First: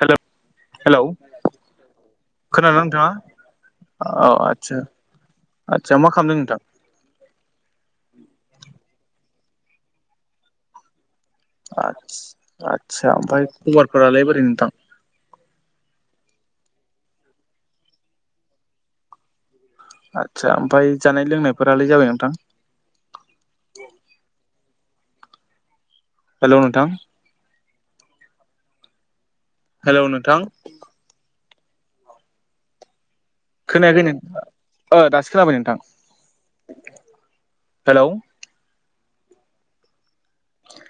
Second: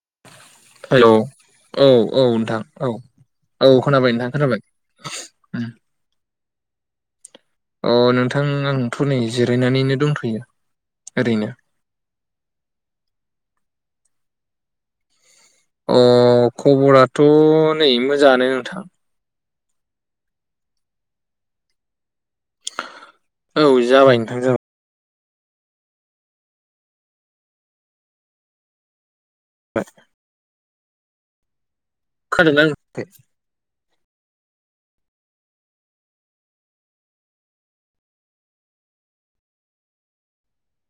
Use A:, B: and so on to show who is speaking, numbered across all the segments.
A: हेल' hello
B: hello औ औ नोंथां
A: खोनादोंना
B: औ
A: नोंथाङा
B: औ खोनाबाय
A: औ
B: नोंथां खोनाबाय
A: आदसा आदसा मा खालामदों नोंथां
B: अ नोंथां आंथ' नै जिरायनानैनो दंथ'यो ओरैनो
A: आ आस्सा ओमफ्राय खबरफोरालै बोरै नोंथां
B: अ खबराथ' नै मोजाङानो नोंथां
A: आदसा ओमफ्राय जानाय लोंनायफोरालाय जाबाय नोंथां
B: औ जाबाय नोंथां जाबाय
A: हेल' नोंथां
B: जाबाय
A: हेल' नोंथां
B: खोनादों ना
A: खोनायाखै नथ दासो खोनाबाय नोंथां हेलौ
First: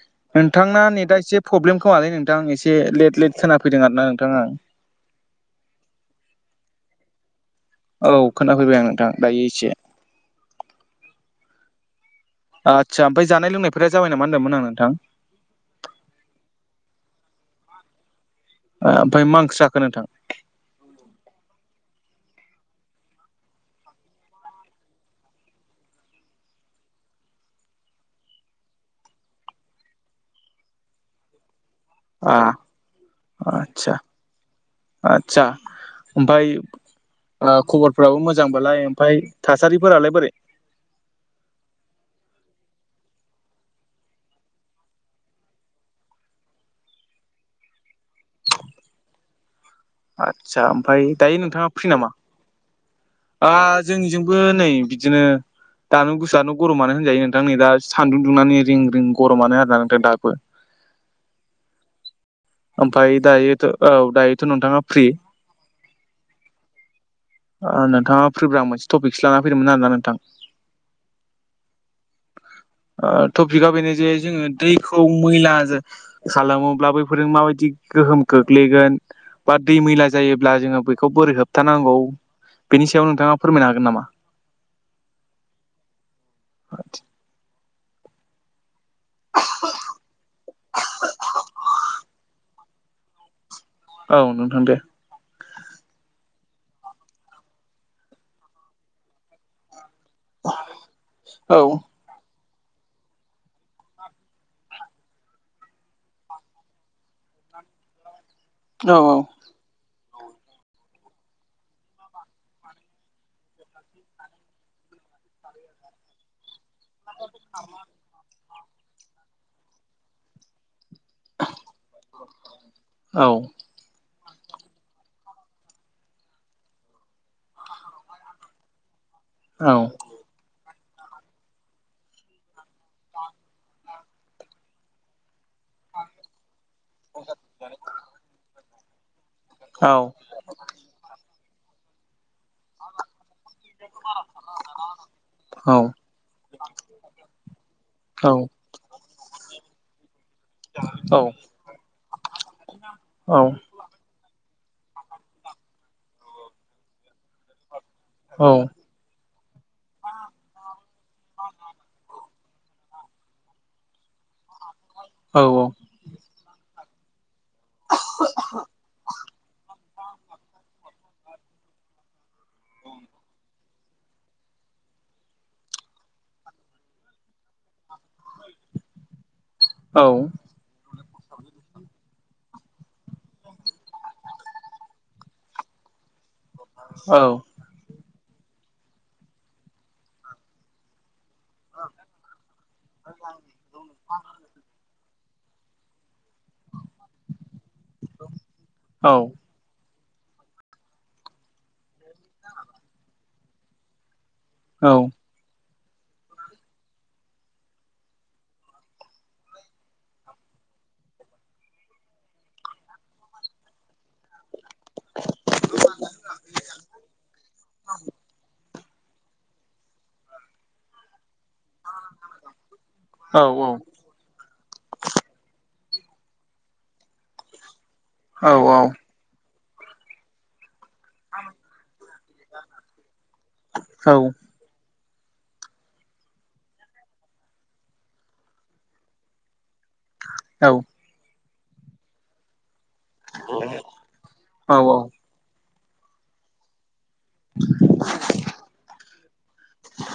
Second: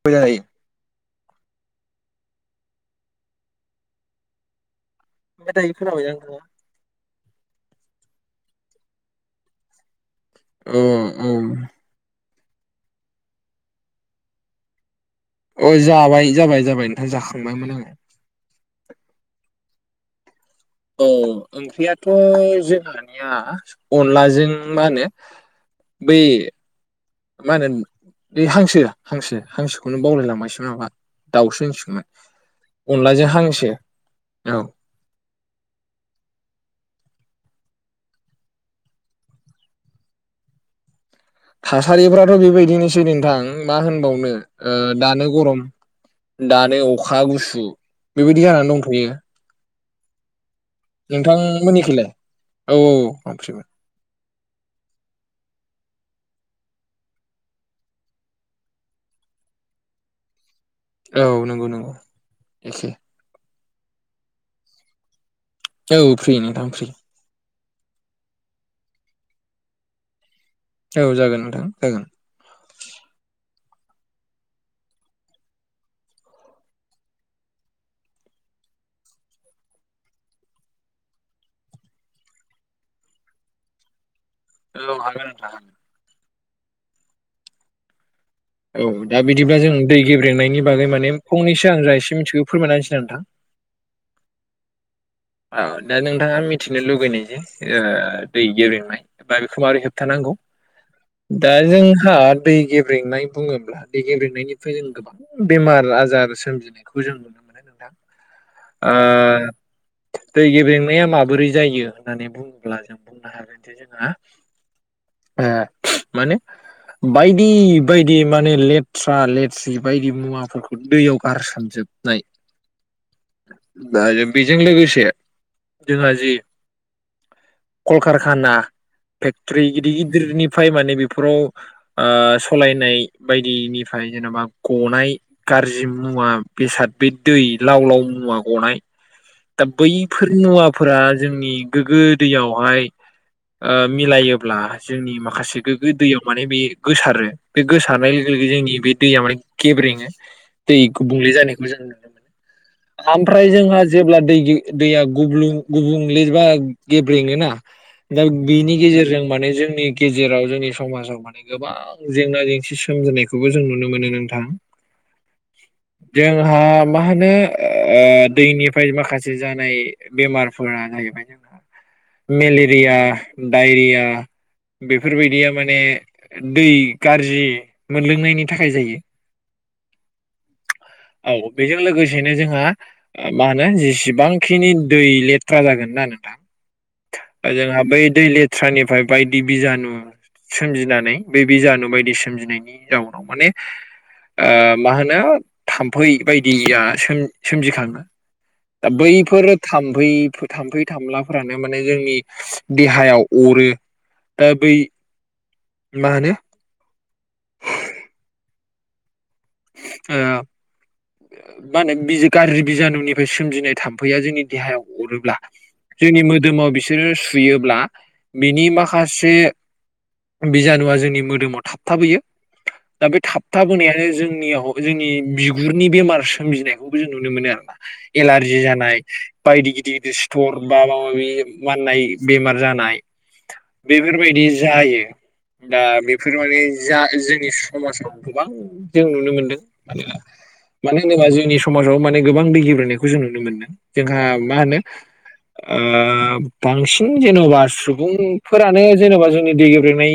B: फजायो
A: नोंथांना नेटआ एसे प्रब्लम खोमालै नोंथां एसे लेट लेट खोना फैदों आर ना नोंथाङा
B: मोजाङै खोनाबाय ना
A: औ खोनाफैबाय आं नोंथां दायो एसे
B: उम उम
A: आदसा ओमफ्राय जानाय लोंनायफोरा जाबाय नामा होनदोंमोन आं नोंथां?
B: अ जाबाय जाबाय जाबाय नोंथां जाखांबायमोन आङो
A: ओमफ्राय मांखो जाखो नोंथां
B: औ ओंख्रियाथ' जोंहानिया अनलाजों मा होनो बै मा होनो बे हांसो हांसो हांसोखौनो बावलायलांबायसोमोन नाबा दाउसो होनसगोमोन।
A: आ
B: अनलाजों हांसो औ
A: आतसा बाय खबरफोराबो मोजांबालाय ओमफफ्राय थासारिफोरालाय बोरै
B: थासारिफ्राथ' बेबायदिनोसै नोंथां मा होनबावनो दानो गरम दानो अखा गुसु बेबायदि जानानै दंथ'यो।
A: आदसा ओमफफ्राय दायो नोंथाङा फ्रि नामा?
B: नोंथांमोननिखैलाय औ आं
A: ओ
B: फ्रिमोन
A: जोंनि जोंबो नै बिदिनो दानो गुसुआानो गरमानो होनजायो नोंथां नै दा सान्दुं दुंनानै रिं रिं गरमानो आरो नोंथां दाबो
B: औ नंगौ नंगौ एखे
A: ओफाय दायो औ दायोथ' नोंथाङा फ्रि
B: औ फ्रि नोंथां फ्रि
A: नोंथाङा फैब्रा मोनसे टपिकसो लान फैदोंमोन आरोना नोंथां।
B: औ जागोन नोंथां जागोन
A: टपिका बेनो जे जोङो दैखौ मैला खालामोब्ला बैफोरजों माबायदि गोहोम खोख्लैगोन बा दै मैला जायोब्ला जोङो बेखौ बोरै होबथानांगौ। बेनि सायाव नोंथाङा फोरमायनो हागोन नामा?
B: औ हागोन नोंथां।
A: [inaudible]
B: औ दा बिदिब्ला जों दै गेब्रेंनायनि बागै माने फंनैगां जा एसे मिनथिगौ फोरमायना होनोसै ना नोंथां।
A: औ नोंथां दे
B: दा नोंथाङा मिथिनो लुुबैनाय जे दै गनाय बा बेखौ माबारैहाय थानांगौ
A: औ
B: दा जों हा दै गेब्रेंनाय बुङोब्ला दै गेब्रेेंनायनिफ्राय जों गोबां बेमार आजार सोमजिनायखौ जों नुनो मोनो नोंथां।
A: औ औ
B: ओ दै गेब्लेंनाया माबोरै जायो होननानै बुङोब्ला जों बुंनो हायो। जोंहा ओ माने बायदि बायदि माने लेथ्रा लेथ्रि बायदि मुवाफोरखौ दैयाव बारसोमजोबनाय बेजों लोगोसे जोंहा जि कलकारखाना फेक्टर गिदिर गिदिरनिफ्राय माने बेफोराव सालायनाय बायदिनि फ्राय जेनबा गनाय गाज्रि मुवा बेसाद बे दै लाव लाव मुवा गनाय दा बैफोर मुवाफोरा जोंनि गोग्गो दैयावहाय मिलायोब्ला जोंनि माखासे गोग्गो दैयाव माने बे गोसारो बे गोसारनाय लोगो लोगो जोंनि बे दैया माने गेब्रेङो दै गुबुंले जानायखौ जों नुनो मोनो। ओमफ्राय जोंहा जेब्ला दै दैया गुबुंलेबा गेब्रेङोना दा बिनि गेजेरजों माने जोंनि गेजेराव जोंनि समाजाव माने गोबां जेंना जेंसि सोमजिनायखौबो जों नुनो मोनो नोंथां।
A: औ औ
B: जोंहा मा होनो दैनिफ्राय माखासे हाय बेमारफोरा जाहैबाय जोंना मेलेरिया डायरिया बेफोरबायदिया माने दै गाज्रि मोनलोंनायनि थाखाय जायो
A: औ
B: औ बेजों लोगोसेनो जोंहा मा होनो जेसेबांखिनि दै लेथ्रा जागोन ना नोंथां
A: औ
B: जोंहा बै दै लेथ्रानिफ्राय बायदि बिजानु सोमजिनानै बे बिजानु बायदि सोमजिनायनि जाउनाव माने ओ मा होनो थाम्फै बायदिया सोमजि सोमजिखाङो दा बैफोर थामफै थाम्फै थामलाफोरानो माने जोंनि देहायाव अरो दा बै मा होनो ओ मा होनो बिजु गाज्रि बिजानुनिफ्राय सोमजिनाय थाम्फैया जोंनि देहायाव अरोब्ला जोंनि मोदोमाव बिसोरो सुयोब्ला बिनि माखा माखासे बिजानुआ जोंनि मोदोमाव थाबथाबोयो दा बे थाबथाबोनायानो जोंनियाव जोंनि बिगुरनि बेमार सोमजिनायखौबो जों नुनो मोन आरो ना
A: औ
B: एलारजि जानाय बायदि गिदिर गिदिर सिथर बा माबा मि माननाय बेमार जानाय
A: औ
B: बेफोरबायदि जायो दा बेफोर माने जा जोंनि समाजाव गोबां जों नुनो मोनदों माने
A: औ
B: मानो होनोबा जोंनि समाजाव माने गोबां दै गिब्रेंनायखौ जों नुनो मोनदों जोंहा मा होनो ओ बांसिन जेन'बा सुबुंफोरानो जेनेबा जोंनि दै गेब्रेंनाय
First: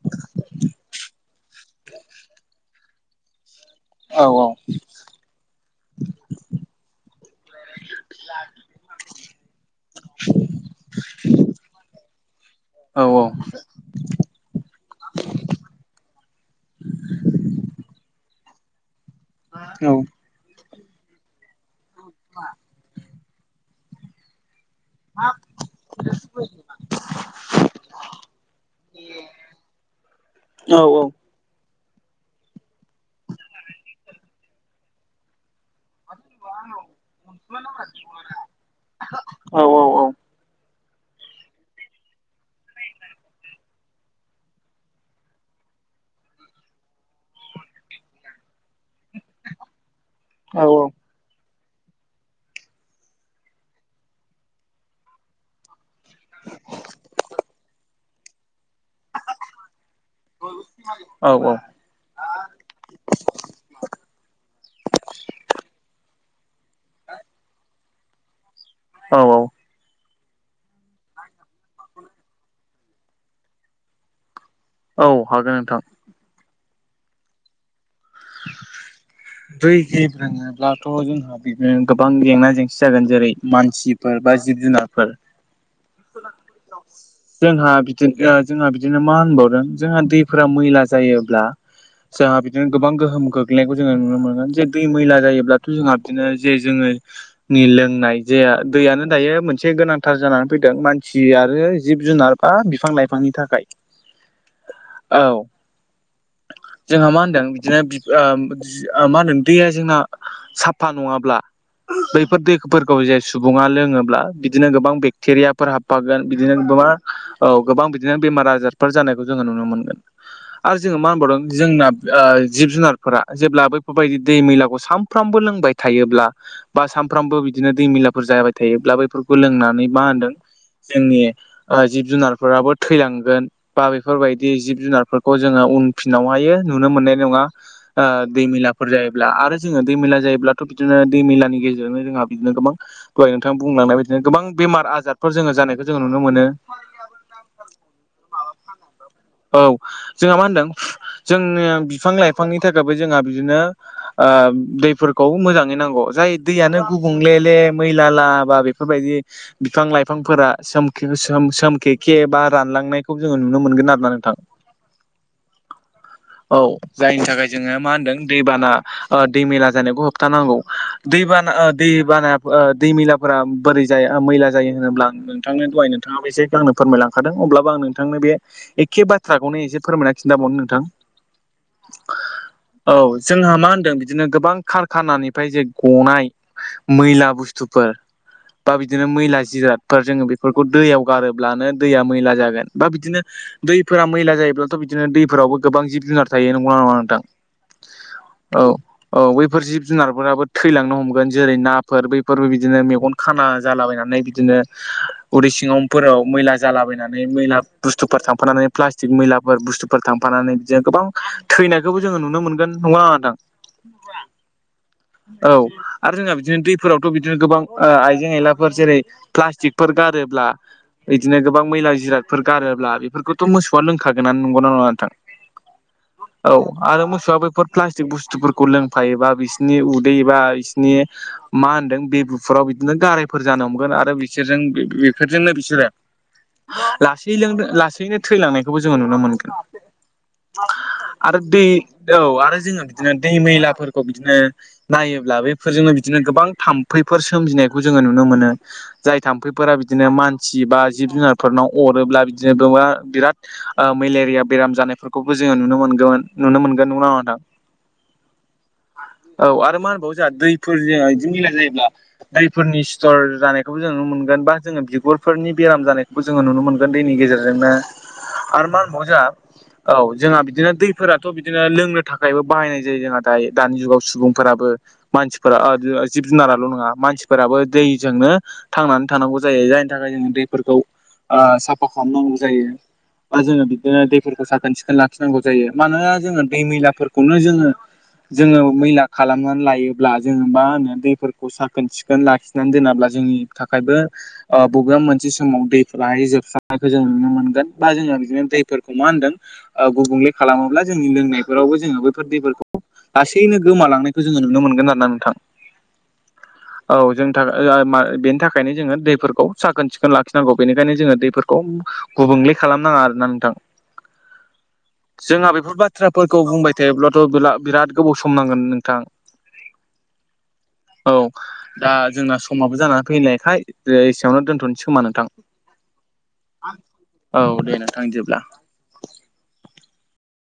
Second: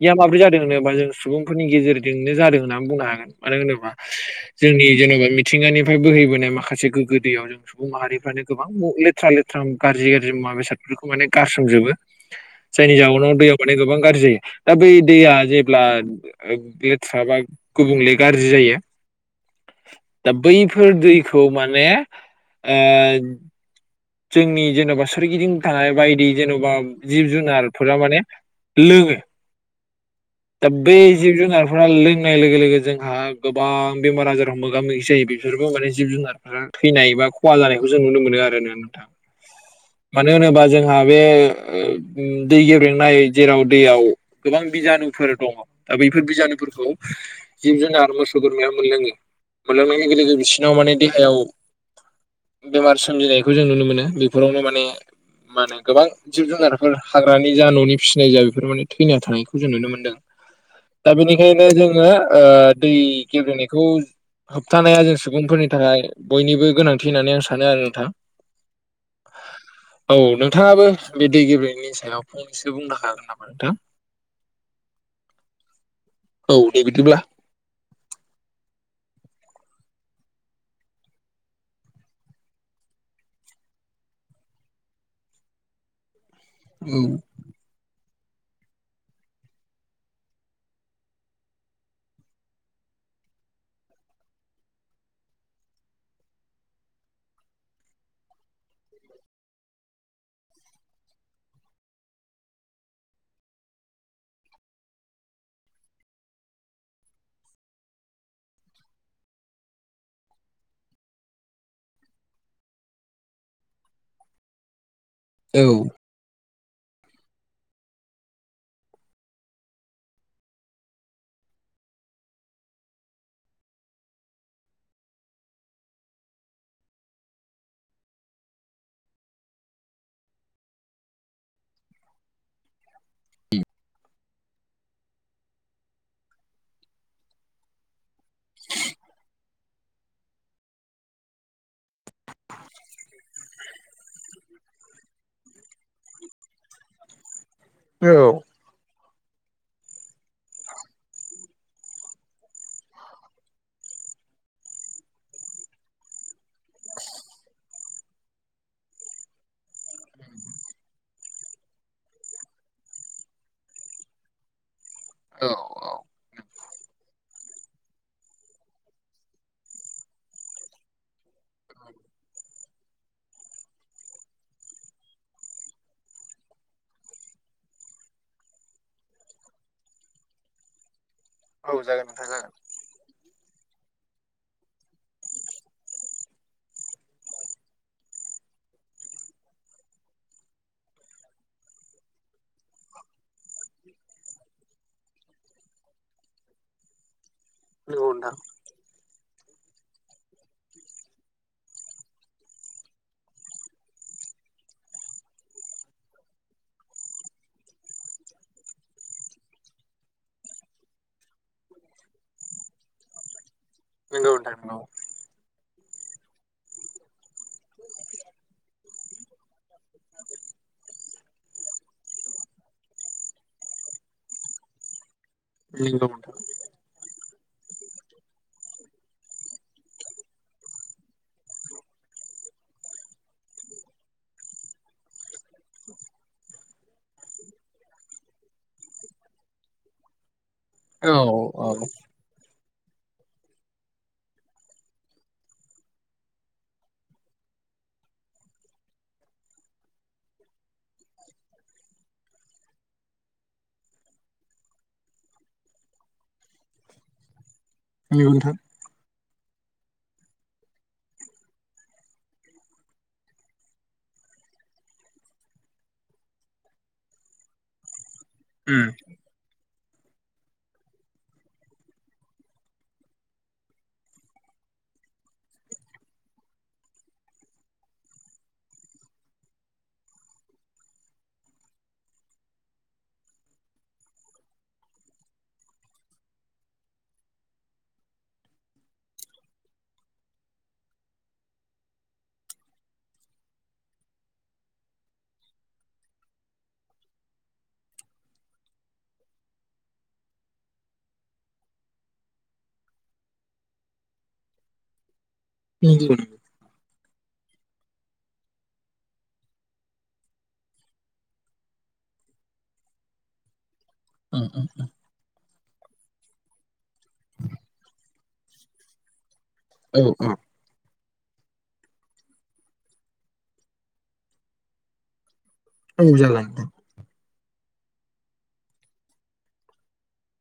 B: फैया माब्रै जादों होनोबा जों सुबुंफोरनि गेजेरजोंनो जादों होननानै बुंनो हागोन मानो होनोबा
A: औ औ
B: जोंनि जेन'बा मिथिंगानिफ्राय बोहैबोनाय माखासे गोगो दैयाव जों सुबुं माहारिफ्रानो गोबां लेथ्रा लेथ्रा गाज्रि गाज्रि मुवा बेसादफोरखौ माने गारसोमजोबो। जायनि जाउनाव
A: हागोन
B: दैया माने गोबां गाज्रि जायो दा बै दैया जेब्ला ओ लेथ्रा बा गुबुंले गाज्रि जायो।
A: औ
B: दा बैफोर दैखौ माने ओ जोंनि जेन'बा सोरगिदिं थानाय बायदि जेन'बा जिब जुनारफोरा माने लोङो दा बै जिब जुनारफोरा लोंनाय लोगो लोगो जोंहा गोबां बेमार आजाराव मोगा मोगि जायो बे बिसोरबो माने जिब जुनारफोरा थैनाय एबा खहा जानायखौ जों नुनो मोनो आरोना मानो होनोबा जोंहा बे दै गेब्रेंनाय जेराव दैयाव गोबां बिजानुफोर दङ दा बैफोर बिजानुफोरखौ जिब जुनार मोसौ बोरमाया मोनलोङो मोनलोंनाय लोगो लोगो बिसिनाव माने देहायाव बेमार सोमजिनायखौ जों नुनो मोनो बेफोरावनो माने मा होने गोबां जिब जुनारफोर हाग्रानि जा न'नि फिसिनाय जा बेफोर माने थैना थानायखौ जों नुनो मोनदों दा बेनिखायनो जोङो ओ दै गेब्रेंनायखौ होबथानाया जों सुबुंफोरनि थाखाय बयनिबो गोनांथि होननानै आं सानो आरो नोंथां
A: औ औ
B: औ नोंथाङाबो बे दै गेब्रेंनायनि सायाव फंनैसो बुंनो हागोन नामा नोंथां
A: औ हागोन नोंथां
B: औ दे बिदिब्ला
A: [inaudible] [unintelligible] ब्लाथ' जोंहा बिदिनो गोबां जेंना जेंसि जागोन जेरै मानसि फोर बा जिब जुनारफोर
B: औ
A: जोंहा बिदि जोंहा बिदिनो मा होनबावदों जोंहा दैफोरा मैला जायोब्ला। सेहा बि गोबां गोहोम गोग्लैनायखौ जोङो नुनो मोनगोन जे दै मैला जायोब्लाथ' जोंहा बिदिनो जे जोङो। नि लोंनाय जे दैयानो दायो मोनसे गोनांथार जानानै फैदों मानसिय आरो जिब-जुनार बा बिफां-लाइफांनि थाखाय। औ जोंहा मा होनदों? बिदिनो मा होनो दैया जोंना साफा नङाब्ला बैफोर दैफोरखौ जे सुबुङा लोङोब्ला बिदिनो गोबां बे
B: औ
A: चिरियापुर हाबागोन बिदिनो म मा औ गोबां बिदिनो बेमार आजारफोर जानायखौ जोङो नुनो मोनगोन। आरो जोङो मा होनबावदों जोंना। जिब जुनारफोरा जेब्ला बैफोरबायदि दै मैलाखौ सानफ्रामबो लोंबाय थायोब्ला। बा सानफ्रामबो बिदिनो दैमिलाफोर जाहाय थायोब्ला बैफोरखौ लोंनानै मा होनदों जोंनि। जिब जुनारफोराबो थैलांगोन। बा बेफोरबायदि जिब जुनारफोरखौ जोङो उनफिनावहायो नुनो मोननाय नङा। दैमिलाफोर जायोब्ला आरो जोङो दैमेला जायोब्लाथ' बिदिनो दै मेलानि गेजेरनो जोंहा बिदिनो गोबां। दहाय नोंथां बुंलांनाय बिदिनो गोबां बेमार आजारफोर जोङो जानायखौ जोङो नुनो मोनो।
B: औ।
A: औ जोंहा मा होनदों जोंनि बिफां-लाइफां बिफांनि थाखायबो जोंहा बिदिनो। दैफोरखौ मोजाङै नांगौ जाय दैयानो गुबुंले ले मैला ला बा बेफोरबायदि। बिफां लाइफांफोरा स सोम खे खे बा रानलांनायखौ जोङो नुनो मोनगोन आरोना नोंथां। [inaudible]
B: औ
A: औ जायनि थाखाय जोङो मा होनदों दैबाना। दैमेला जानायखौ होबथानांगौ दैबाना दै बाना दैमेला। बोरै जाया मैला जायो होनोब्लां नोंथांनि दहाय नोंथाङाबो एसे आंनो फोरमायलांखादों अब्लाबो आं नोंथांनो बे। एखे बाथ्राखौनो एसे फोरमायना खिन्थाबावनो नोंथां।
B: औ जागोन नोंथाय जागोन।
A: औ जोंहा मा होनदों बिदिनो गोबां खारखानानिफ्राय जे गनाय मैला बुस्थुफोर बा बिदिनो मैला जिरादफोर जोङो बेफोरखौ दैयाव गारोब्लानो दैया मैला जागोन बा बिदिनो। दैफोरा मैला जायोब्लाथ' बिदिनो दैफोरावबो गोबां जिब जुनार थायो नंगौना नङा नोंथां।
B: बेदा।
A: औ औ बैफोर जिब जुनारफोराबो थैलांनो हमगोन जेरै नाफोर बैफोरबो बिदिनो मेगन। खाना जालाबायनानै बिदिनो उरै सिङावफोराव मैला जालाबायनानै मैला बुस्थुफोर थांफानानै प्लास्टिक मैलाफोर बुस्थुफोर थांफानानै बिदिनो गोबां। थैनायखौबो जोङो नुनो मोनगोन नङादां
B: नंगौ नोंथां नंगौ।
A: औ आरो जोंहा बिदिनो दैफोरावथ' बिदिनो गोबां आइजें आयलाफोर जेरै प्लास्टिकफोर गारोब्ला। बिदिनो गोबां मैला जिरादफोर गारोब्ला बेफोरखौथ' मोसौआ लोंखागोनना नंगौना नङा नोंथां।
B: नंगौ।
A: औ आरो मोसौआ बेफोर प्लास्टिक बुस्थुफोरखौ लोंफायोबा बिसिनि उदै बा बिसोरनि मा होनदों बेबुफुराव बिदिनो गारायफोर जानो हमगोन आरो बिसोरजों बेफोरजोंनो बिसोरो। लासै लों लासैनो थैलांनायखौबो जोङो नुनो मोनगोन।
B: औ
A: आरो दै
B: औ
A: औ आरो जोङो बिदिनो दै मैलाफोरखौ बिदिनो नायोब्ला बेफोरजोंनो बिदिनो गोबां थाम्फैफोर सोमजिनायखौ जोङो नुनो मोनो। जाय थाम्फैफोरा बिदिनो मानसि बा जिब- जुनारफोरनाव अरोब्ला बिदिनो बिराद मेलेरिया बेराम जानायफोरखौबो जोङो नुनो मोनगोन नुनो मोनगोन नङ नाोंथां?
B: मानि गोनांथार।
A: औ आरो मा होनबावो जोंहा दैफोर ज बिदि मिला जायोब्ला दैफोरनि सिथर जानायखौबो जों नुनो मोनगोन बा जोङो बिगुरफोरनि बेराम जानायखौ जोङो नुनो मोनगोन दैनि गेजेरजोंनो आरो मा
B: उम
A: होनबाव जों औ जोंहा बिदिनो दैफोराथ' बिदिनो लोंनो थाखायबो बाहायनाय जायो जोंहा दायो दानि जुगाव सुबुंफोराबो मानसिफोरा जिब जुनाराल' नङा मानसिफोराबो दैजोंनो थांनानै थानांगौ जायो जायनि थाखाय जोङो दैफोरखौ साफा खालामनांगौ जायो। बा जोङो बिदिनो दैफोरखौ खोन सिखोन लाखिनांगौ जायो मानोना जोङो दै मैलाफोरखौनो जोङो। जोङो मैला खालामनानै लायोब्ला जोङो मा होनो दैफोरखौ साखोन सिखोन लाखिनानै दोनाब्ला जोंनि थाखायबो बबेबा मोनसे समाव दैफोराहाय जोबस्रांनायखौ जों नुनो मोनगोन बा जोङो बिदिनो दैफोरखौ मा होनदों। गुबुंले खालामोब्ला जोंनि लोंनायफोरावबो जोङो बैफोर दैफोरखौ लाासैनो गोमालांनायखौ जोङो नुनो मोनगोन आरोना नोंथां।
B: बि
A: औ जोंनि थाखाय बेनि थाखायनो जोङो दैफोरखौ साखोन सिखोन लाखिनांगौ बेनिखायनो जोङो दैफोरखौ एदम गुबुंले खालामनाङा आरो ना नोंथां।
B: [inaudible]
A: जोंहा बेफोर बाथ्राफोरखौ बुंबाय थायोब्लाथ' बिराद गोबाव सम नांगोन नोंथां।
B: औ औ।
A: औ दा जोंना समाबो जानानै फैनायायखाय एसेयावनो दोन्थ'नोसोमा नोंथां।
B: औ जागोन।
A: औ दे नोंथां बिदिब्ला।